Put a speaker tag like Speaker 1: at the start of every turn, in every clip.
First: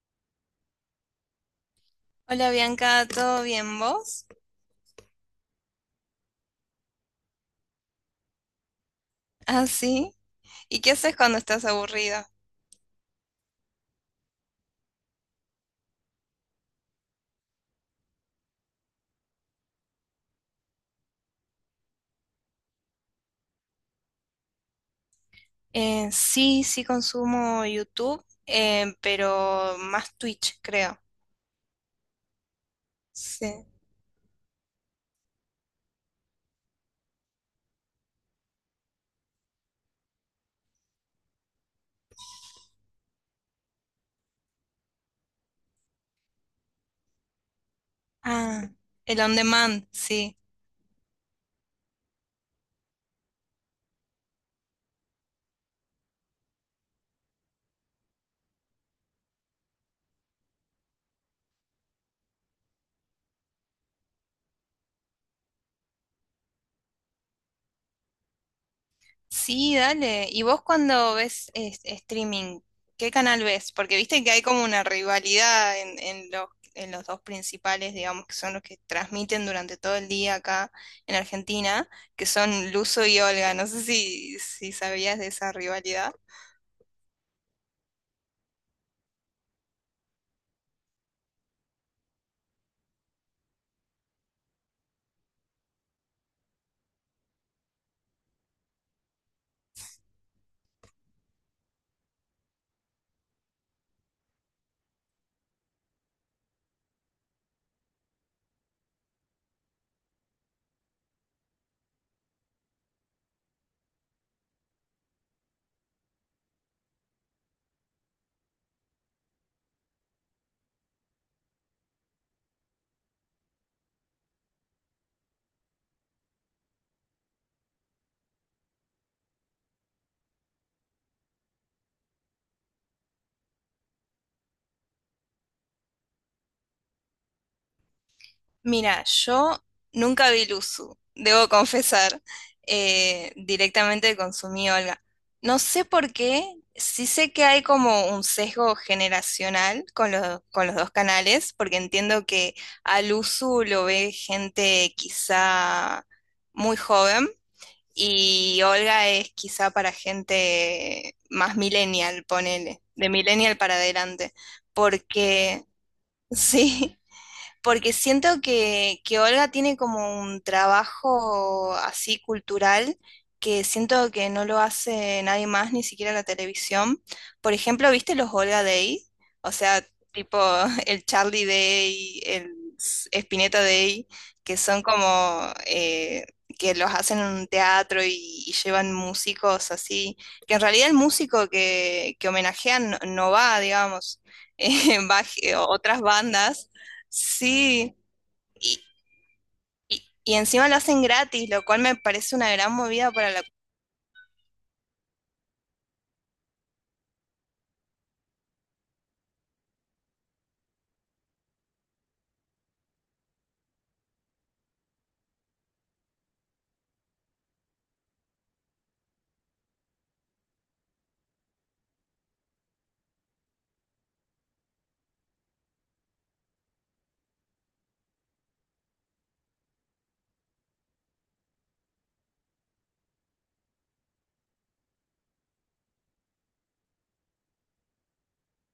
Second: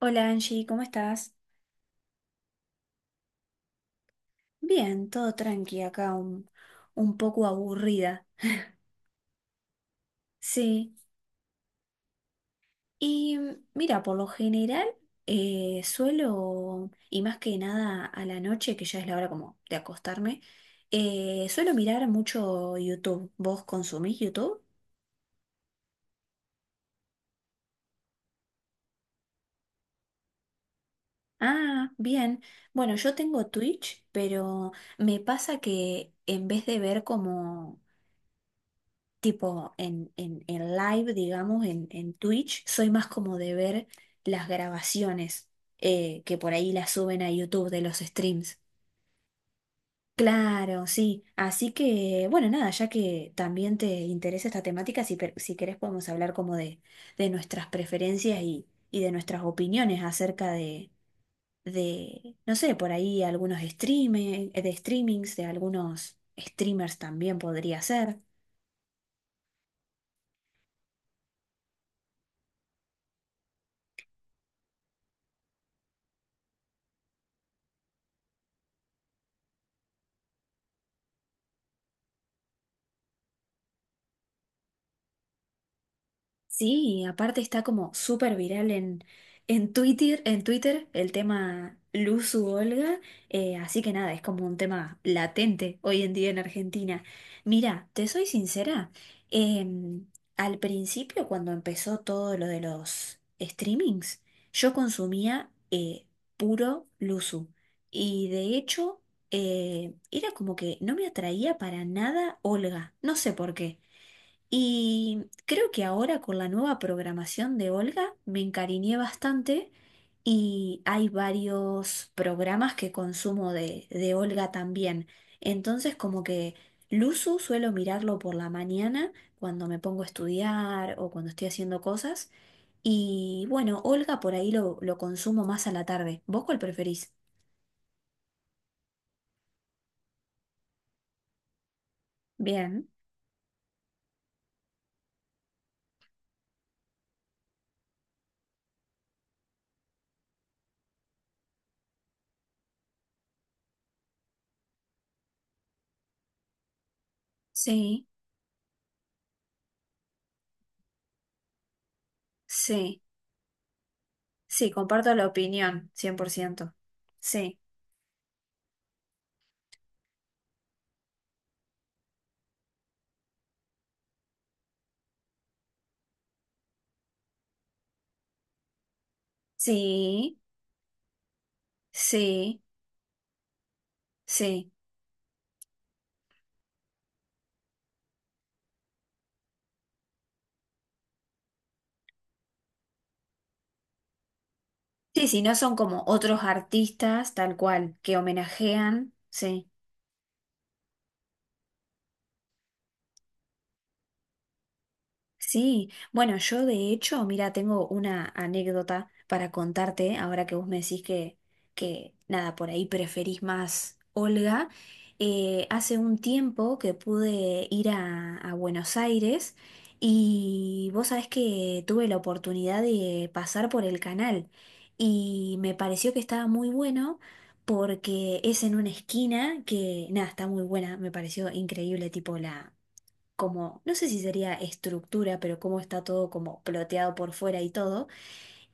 Speaker 1: Hola Angie, ¿cómo estás?
Speaker 2: Hola Bianca, ¿todo bien vos?
Speaker 1: Bien, todo tranqui acá, un poco aburrida.
Speaker 2: Ah, sí. ¿Y
Speaker 1: Sí,
Speaker 2: qué haces cuando estás aburrida?
Speaker 1: y mira, por lo general suelo, y más que nada a la noche, que ya es la hora como de acostarme, suelo mirar mucho YouTube. ¿Vos consumís YouTube?
Speaker 2: Sí, sí consumo YouTube, pero más Twitch, creo.
Speaker 1: Ah, bien. Bueno, yo tengo
Speaker 2: Sí.
Speaker 1: Twitch, pero me pasa que en vez de ver como tipo en live, digamos, en Twitch, soy más como de ver las grabaciones que por ahí las suben a YouTube de los streams.
Speaker 2: Ah, el on demand, sí.
Speaker 1: Claro, sí. Así que, bueno, nada, ya que también te interesa esta temática, si querés podemos hablar como de nuestras preferencias y de nuestras opiniones acerca de, no sé, por ahí algunos streaming, de streamings, de algunos streamers también podría ser.
Speaker 2: Sí, dale. ¿Y vos cuando ves streaming, qué canal ves? Porque viste que hay como una rivalidad en los dos principales, digamos, que son los que transmiten durante todo el día acá en Argentina, que son Luzo y Olga. No sé si sabías de esa rivalidad.
Speaker 1: Sí, aparte está como súper viral en Twitter, en Twitter el tema Luzu Olga, así que nada, es como un tema latente hoy en día en Argentina. Mira, te soy sincera, em, al principio cuando empezó todo lo de los streamings, yo consumía puro Luzu, y de hecho era como que no me atraía para nada Olga, no sé por qué. Y creo que ahora con la nueva programación de Olga me encariñé bastante, y hay varios programas que consumo de Olga también. Entonces como que Luzu suelo mirarlo por la mañana cuando me pongo a estudiar o cuando estoy haciendo cosas. Y bueno, Olga por ahí lo consumo más a la tarde. ¿Vos cuál preferís?
Speaker 2: Mira, yo nunca vi Luzu, debo confesar.
Speaker 1: Bien,
Speaker 2: Eh, directamente consumí Olga. No sé por qué, sí sé que hay como un sesgo generacional con con los dos canales, porque entiendo que a Luzu lo ve gente quizá muy joven
Speaker 1: sí,
Speaker 2: y Olga es quizá para gente más millennial, ponele,
Speaker 1: sí,
Speaker 2: de millennial para adelante,
Speaker 1: sí, comparto la
Speaker 2: porque
Speaker 1: opinión, cien por ciento.
Speaker 2: sí,
Speaker 1: Sí,
Speaker 2: porque siento que Olga tiene como un trabajo así cultural que siento que no lo hace nadie más, ni siquiera la televisión. Por ejemplo, ¿viste los Olga Day? O sea,
Speaker 1: sí.
Speaker 2: tipo el Charlie Day, el
Speaker 1: Sí,
Speaker 2: Spinetta Day, que
Speaker 1: sí.
Speaker 2: son como que los hacen en un teatro y llevan músicos así, que en realidad el músico que homenajean no, no va, digamos, va
Speaker 1: Sí, si no son
Speaker 2: otras
Speaker 1: como otros
Speaker 2: bandas.
Speaker 1: artistas, tal
Speaker 2: Sí,
Speaker 1: cual, que
Speaker 2: y,
Speaker 1: homenajean, sí.
Speaker 2: y encima lo hacen gratis, lo cual me parece una gran movida para la...
Speaker 1: Sí, bueno, yo de hecho, mira, tengo una anécdota para contarte, ahora que vos me decís que nada, por ahí preferís más Olga. Hace un tiempo que pude ir a Buenos Aires, y vos sabés que tuve la oportunidad de pasar por el canal y me pareció que estaba muy bueno porque es en una esquina que, nada, está muy buena, me pareció increíble, tipo como, no sé si sería estructura, pero cómo está todo como ploteado por fuera y todo.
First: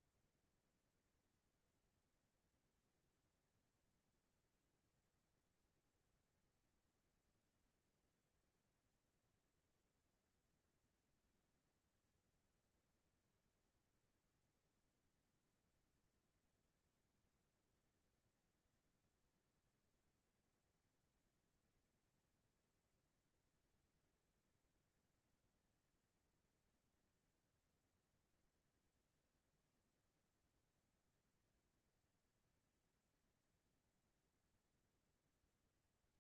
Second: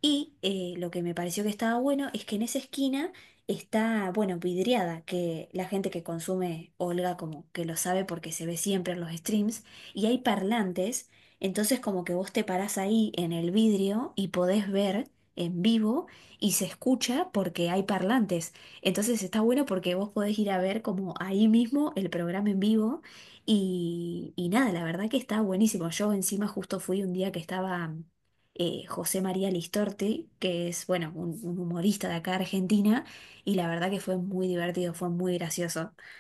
Speaker 1: Y lo que me pareció que estaba bueno es que en esa esquina está, bueno, vidriada, que la gente que consume Olga como que lo sabe porque se ve siempre en los streams, y hay parlantes, entonces como que vos te parás ahí en el vidrio y podés ver en vivo, y se escucha porque hay parlantes. Entonces está bueno porque vos podés ir a ver como ahí mismo el programa en vivo, y nada, la verdad que está buenísimo. Yo encima justo fui un día que estaba José María Listorti, que es, bueno, un humorista de acá de Argentina, y la verdad que fue muy divertido, fue muy gracioso.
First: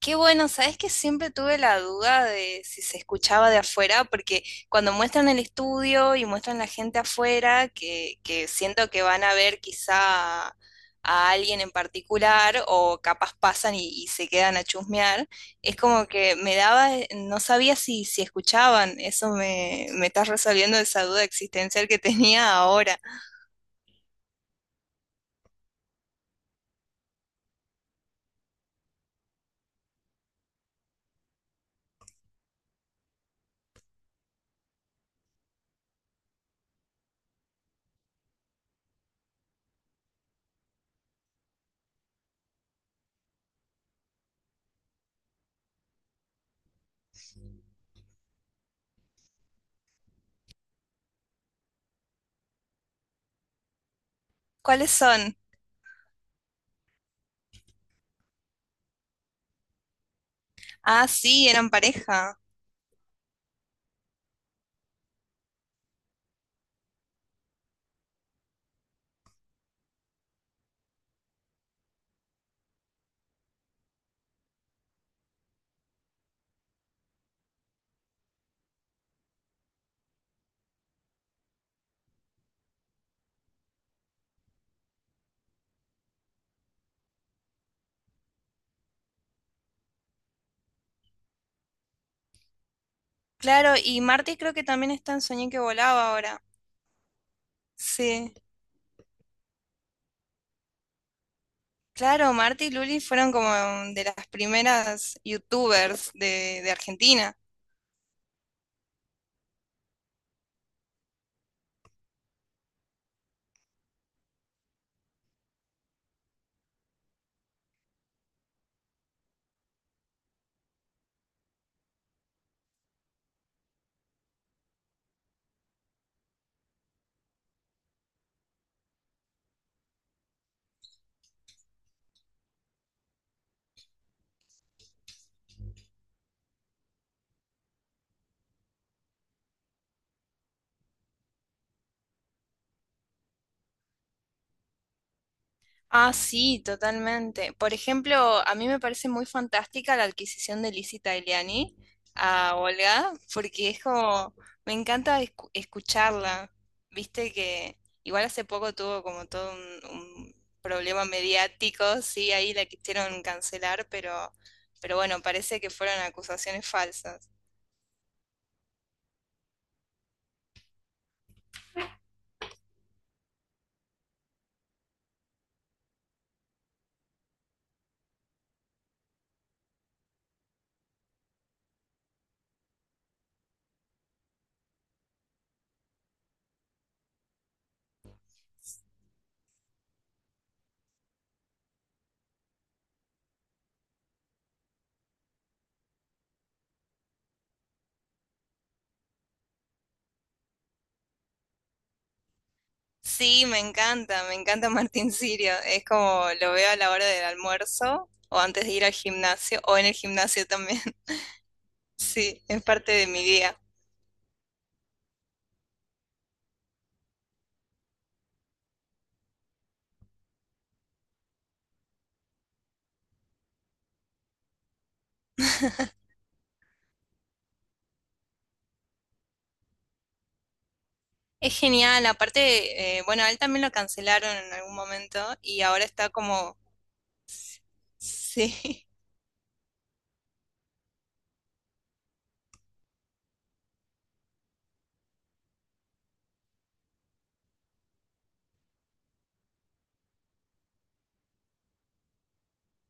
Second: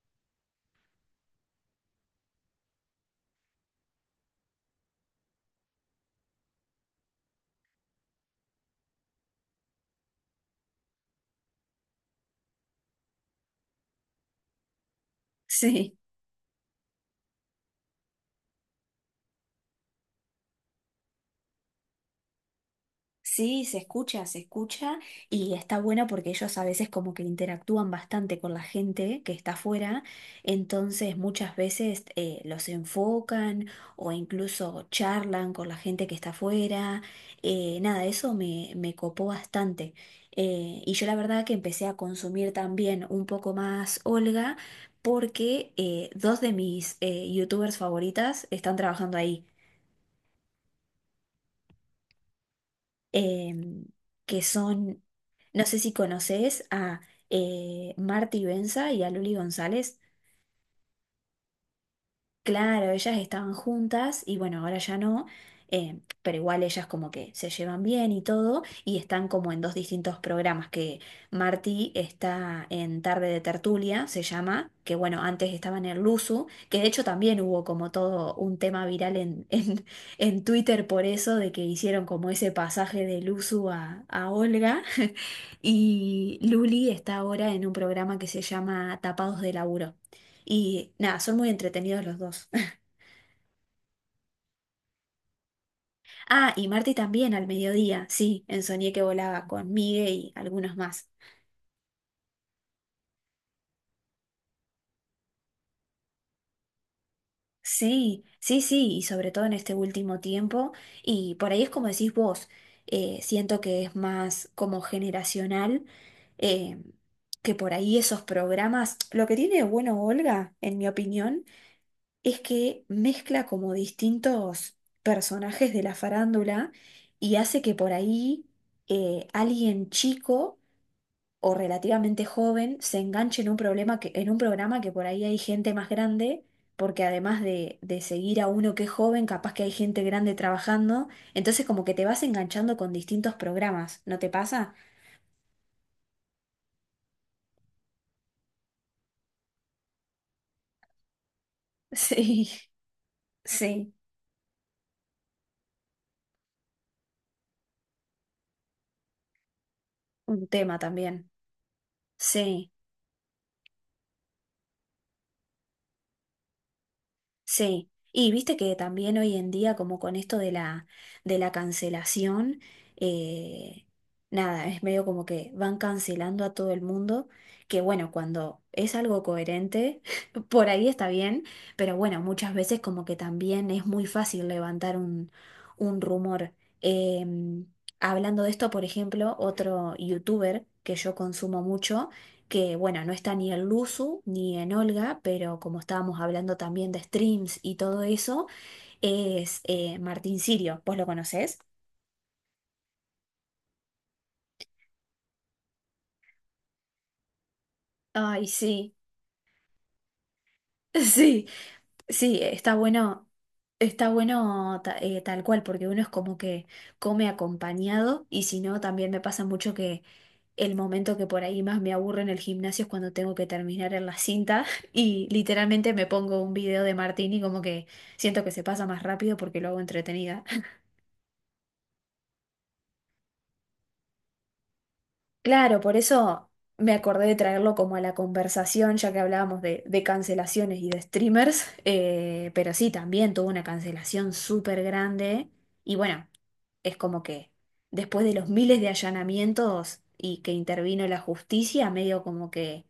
Speaker 2: Qué bueno, ¿sabes que siempre tuve la duda de si se escuchaba de afuera? Porque cuando muestran el estudio y muestran la gente afuera, que siento que van a ver quizá a alguien en particular o capaz pasan y se quedan a chusmear, es
Speaker 1: Sí.
Speaker 2: como que me daba, no sabía si escuchaban, eso me estás resolviendo esa duda existencial que tenía ahora.
Speaker 1: Sí, se escucha, se escucha, y está bueno porque ellos a veces como que interactúan bastante con la gente que está afuera, entonces muchas veces los enfocan o incluso charlan con la gente que está afuera. Nada, eso me copó bastante. Y yo la verdad que empecé a consumir también un poco más Olga porque dos de mis youtubers favoritas están trabajando ahí. em, que
Speaker 2: ¿Cuáles
Speaker 1: son,
Speaker 2: son?
Speaker 1: no sé si conoces a Marty Benza y a Luli González.
Speaker 2: Ah, sí, eran pareja.
Speaker 1: Claro, ellas estaban juntas y bueno, ahora ya no, pero igual ellas como que se llevan bien y todo, y están como en dos distintos programas. Que Martí está en Tarde de Tertulia, se llama, que bueno, antes estaba en el Luzu, que de hecho también hubo como todo un tema viral en Twitter por eso, de que hicieron como ese pasaje de Luzu a Olga, y Luli está ahora en un programa que se llama Tapados de Laburo, y nada, son muy entretenidos los dos.
Speaker 2: Claro, y Marty creo que también está en Soñé que volaba ahora.
Speaker 1: Ah, y Marty también al mediodía,
Speaker 2: Sí.
Speaker 1: sí, en Soñé Que Volaba con Migue y algunos más.
Speaker 2: Claro, Marty y Luli fueron como de las primeras youtubers de Argentina.
Speaker 1: Sí, sí, sí, y sobre todo en este último tiempo, y por ahí es como decís vos, siento que es más como generacional, eh, que por ahí esos programas, lo que tiene de bueno Olga, en mi opinión, es que mezcla como distintos personajes de la farándula, y hace que por ahí alguien chico o relativamente joven se enganche en un problema que, en un programa que por ahí hay gente más grande, porque además de seguir a uno que es joven, capaz que hay gente grande trabajando, entonces como que te vas enganchando con distintos programas, ¿no te pasa?
Speaker 2: Ah, sí, totalmente. Por ejemplo, a mí me parece muy fantástica la adquisición de Lizzie Tagliani
Speaker 1: Sí,
Speaker 2: a Olga, porque es
Speaker 1: sí,
Speaker 2: como, me encanta escucharla. Viste que igual hace poco tuvo como todo un
Speaker 1: un tema
Speaker 2: problema
Speaker 1: también.
Speaker 2: mediático, sí, ahí la
Speaker 1: Sí.
Speaker 2: quisieron cancelar, pero bueno, parece que fueron acusaciones falsas.
Speaker 1: Sí, y viste que también hoy en día, como con esto de la cancelación, eh, nada, es medio como que van cancelando a todo el mundo, que bueno, cuando es algo coherente, por ahí está bien, pero bueno, muchas veces como que también es muy fácil levantar un rumor. Em, Hablando de esto, por ejemplo, otro youtuber que yo consumo mucho, que bueno, no está ni en Luzu ni en Olga, pero como estábamos hablando también de streams y todo eso, es Martín Sirio. ¿Vos lo conocés?
Speaker 2: Sí, me encanta Martín Sirio. Es como lo veo a la hora del almuerzo o
Speaker 1: Ay,
Speaker 2: antes de ir al
Speaker 1: sí,
Speaker 2: gimnasio o en el gimnasio también.
Speaker 1: sí, sí,
Speaker 2: Sí, es
Speaker 1: está
Speaker 2: parte de mi
Speaker 1: bueno,
Speaker 2: día.
Speaker 1: está bueno, tal cual, porque uno es como que come acompañado, y si no, también me pasa mucho que el momento que por ahí más me aburre en el gimnasio es cuando tengo que terminar en la cinta, y literalmente me pongo un video de Martín y como que siento que se pasa más rápido porque lo hago entretenida.
Speaker 2: Es genial, aparte, bueno, a él también lo cancelaron en algún momento y
Speaker 1: Claro,
Speaker 2: ahora
Speaker 1: por
Speaker 2: está
Speaker 1: eso
Speaker 2: como,
Speaker 1: me acordé de traerlo como a la
Speaker 2: sí.
Speaker 1: conversación, ya que hablábamos de cancelaciones y de streamers, pero sí, también tuvo una cancelación súper grande, y bueno, es como que después de los miles de allanamientos y que intervino la justicia, medio como que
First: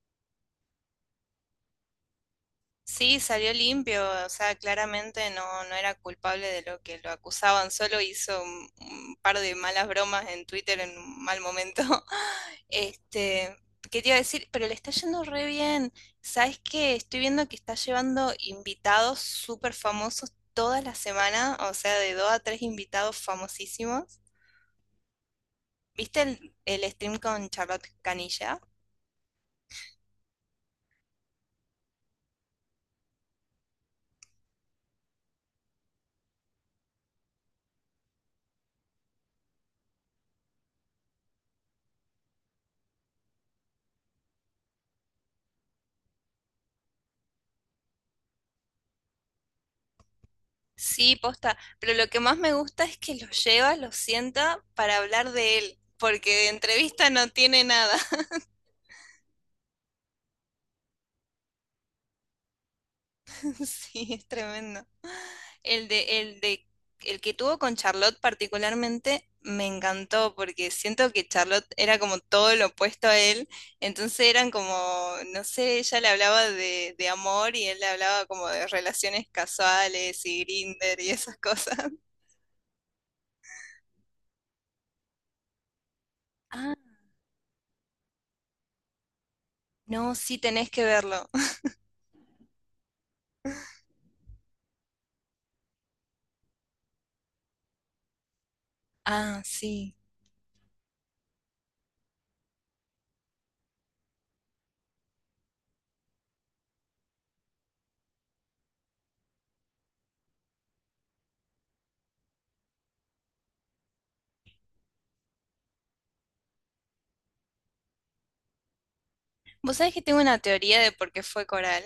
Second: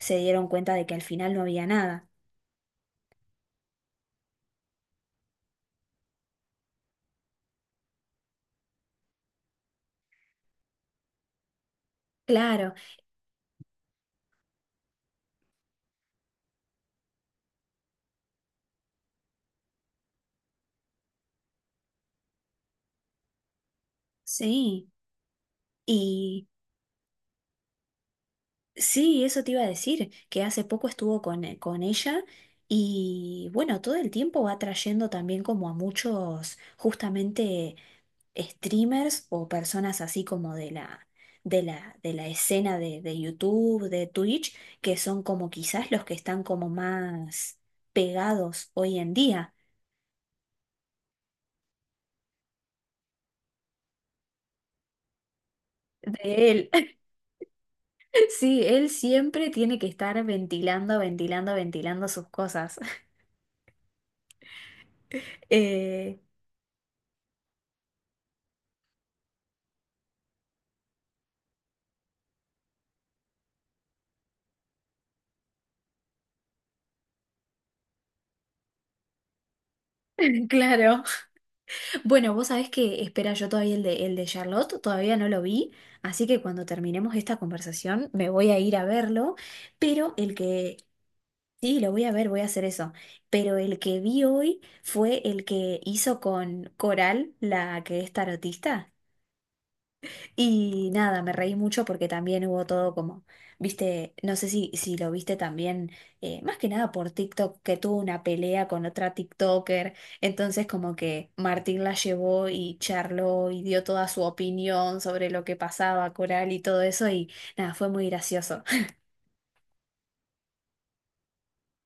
Speaker 1: se dieron cuenta de que al final no había nada.
Speaker 2: Sí, salió limpio, o sea, claramente no, no era culpable de lo que lo acusaban, solo hizo un par de malas bromas en Twitter en un mal momento.
Speaker 1: Claro,
Speaker 2: Este, ¿qué te iba a decir? Pero le está yendo re bien. ¿Sabes qué? Estoy viendo que está llevando invitados súper famosos toda la semana, o sea, de dos a tres invitados famosísimos.
Speaker 1: sí.
Speaker 2: ¿Viste
Speaker 1: Y
Speaker 2: el stream con Charlotte Canilla?
Speaker 1: sí, eso te iba a decir, que hace poco estuvo con ella, y bueno, todo el tiempo va trayendo también como a muchos, justamente streamers o personas así como de la, de la escena de YouTube, de Twitch, que son como quizás los que están como más pegados hoy en día.
Speaker 2: Sí, posta, pero lo que más me gusta es que lo lleva, lo sienta para hablar de él, porque de
Speaker 1: De él.
Speaker 2: entrevista no tiene nada.
Speaker 1: Sí, él siempre tiene que estar ventilando, ventilando, ventilando sus cosas.
Speaker 2: Sí, es tremendo. El
Speaker 1: Eh,
Speaker 2: de, el de, el que tuvo con Charlotte particularmente me encantó, porque siento que Charlotte era como todo lo opuesto a él, entonces eran como, no sé, ella le hablaba de amor y él le hablaba como de relaciones casuales y Grinder
Speaker 1: claro.
Speaker 2: y esas cosas.
Speaker 1: Bueno, vos sabés que espera, yo todavía el de Charlotte, todavía no lo vi, así que cuando
Speaker 2: Ah,
Speaker 1: terminemos esta conversación me voy a ir a verlo, pero
Speaker 2: no,
Speaker 1: el
Speaker 2: sí tenés
Speaker 1: que,
Speaker 2: que verlo.
Speaker 1: sí, lo voy a ver, voy a hacer eso, pero el que vi hoy fue el que hizo con Coral, la que es tarotista.
Speaker 2: Ah, sí.
Speaker 1: Y nada, me reí mucho porque también hubo todo como, viste, no sé si lo viste también, más que nada por TikTok, que tuvo una pelea con otra TikToker, entonces como que Martín la llevó y charló y dio toda su opinión sobre lo que pasaba, Coral y todo eso, y nada, fue muy gracioso.
Speaker 2: Vos sabés que tengo una teoría de por qué fue Coral.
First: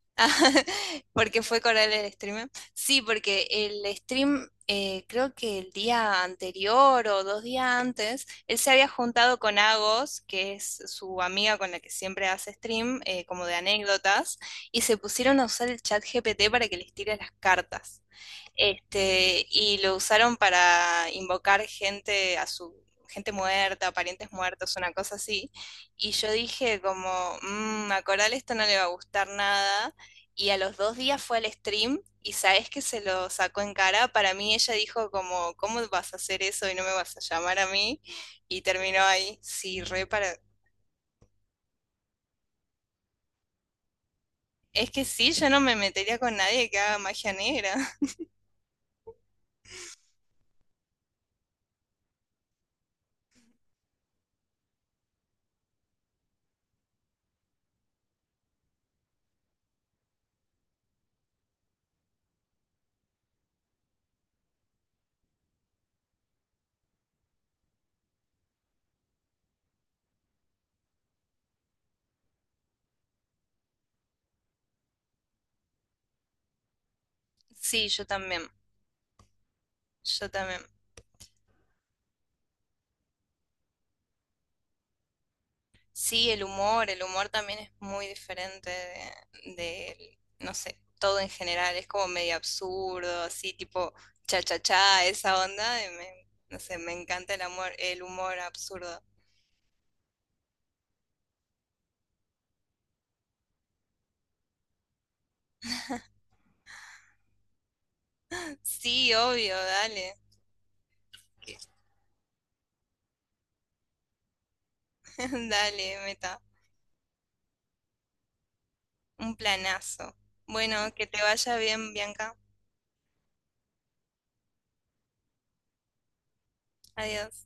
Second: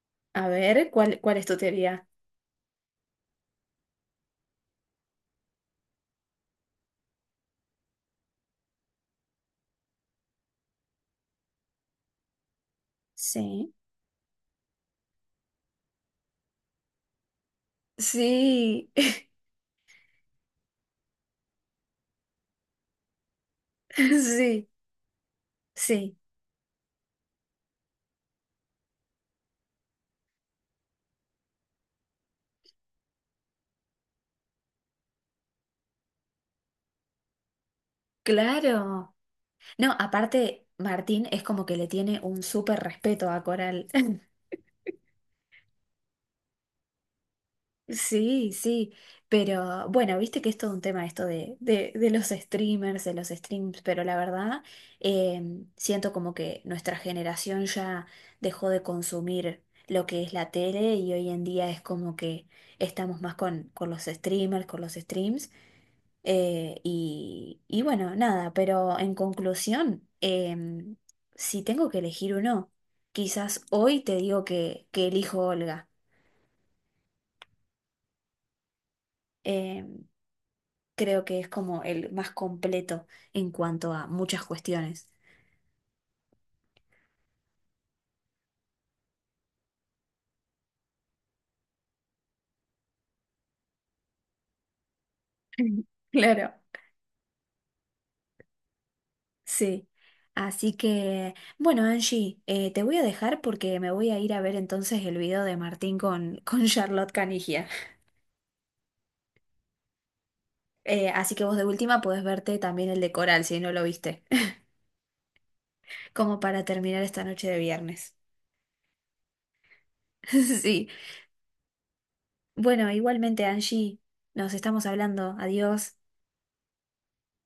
Speaker 1: A ver, ¿cuál,
Speaker 2: ¿Por
Speaker 1: cuál
Speaker 2: qué
Speaker 1: es tu
Speaker 2: fue Coral
Speaker 1: teoría?
Speaker 2: el streamer? Sí, porque el stream, creo que el día anterior o dos días antes, él se había juntado con Agos, que es su amiga con la que siempre hace stream, como de
Speaker 1: Sí,
Speaker 2: anécdotas, y se pusieron a usar el chat GPT para que les tire las cartas.
Speaker 1: sí,
Speaker 2: Este, y lo usaron para invocar gente a su gente muerta, parientes
Speaker 1: sí,
Speaker 2: muertos, una cosa así. Y
Speaker 1: sí,
Speaker 2: yo dije como, "Mm, a Coral esto no le va a gustar nada." Y a los dos días fue al stream y sabes que se lo sacó en cara. Para mí ella dijo como, ¿cómo vas a hacer eso y no me vas a llamar a mí? Y terminó
Speaker 1: claro.
Speaker 2: ahí. Sí,
Speaker 1: No,
Speaker 2: re para...
Speaker 1: aparte, Martín es como que le tiene un súper respeto a Coral.
Speaker 2: Es que sí, yo no me metería con nadie que haga magia negra.
Speaker 1: Sí, sí, pero bueno, viste que es todo un tema esto de, de los streamers, de los streams, pero la verdad siento como que nuestra generación ya dejó de consumir lo que es la tele, y hoy en día es como que estamos más con los streamers, con los streams, y bueno, nada, pero en conclusión, si tengo que elegir uno, quizás hoy te digo que elijo Olga.
Speaker 2: Sí, yo también.
Speaker 1: em,
Speaker 2: Yo también.
Speaker 1: creo que es como el más completo en cuanto a muchas cuestiones.
Speaker 2: Sí, el humor también es muy diferente no sé, todo en general, es como medio absurdo, así tipo cha cha cha, esa onda, y me-
Speaker 1: Claro.
Speaker 2: no sé, me encanta el amor, el humor absurdo.
Speaker 1: Sí. Así que, bueno, Angie, te voy a dejar porque me voy a ir a ver entonces el video de Martín con Charlotte Canigia.
Speaker 2: Sí, obvio, dale,
Speaker 1: Así que vos de última podés verte también el de Coral si no lo viste,
Speaker 2: dale,
Speaker 1: como
Speaker 2: meta,
Speaker 1: para terminar esta noche de viernes.
Speaker 2: un planazo. Bueno,
Speaker 1: Sí.
Speaker 2: que te vaya bien, Bianca.
Speaker 1: Bueno, igualmente, Angie, nos estamos hablando. Adiós.
Speaker 2: Adiós.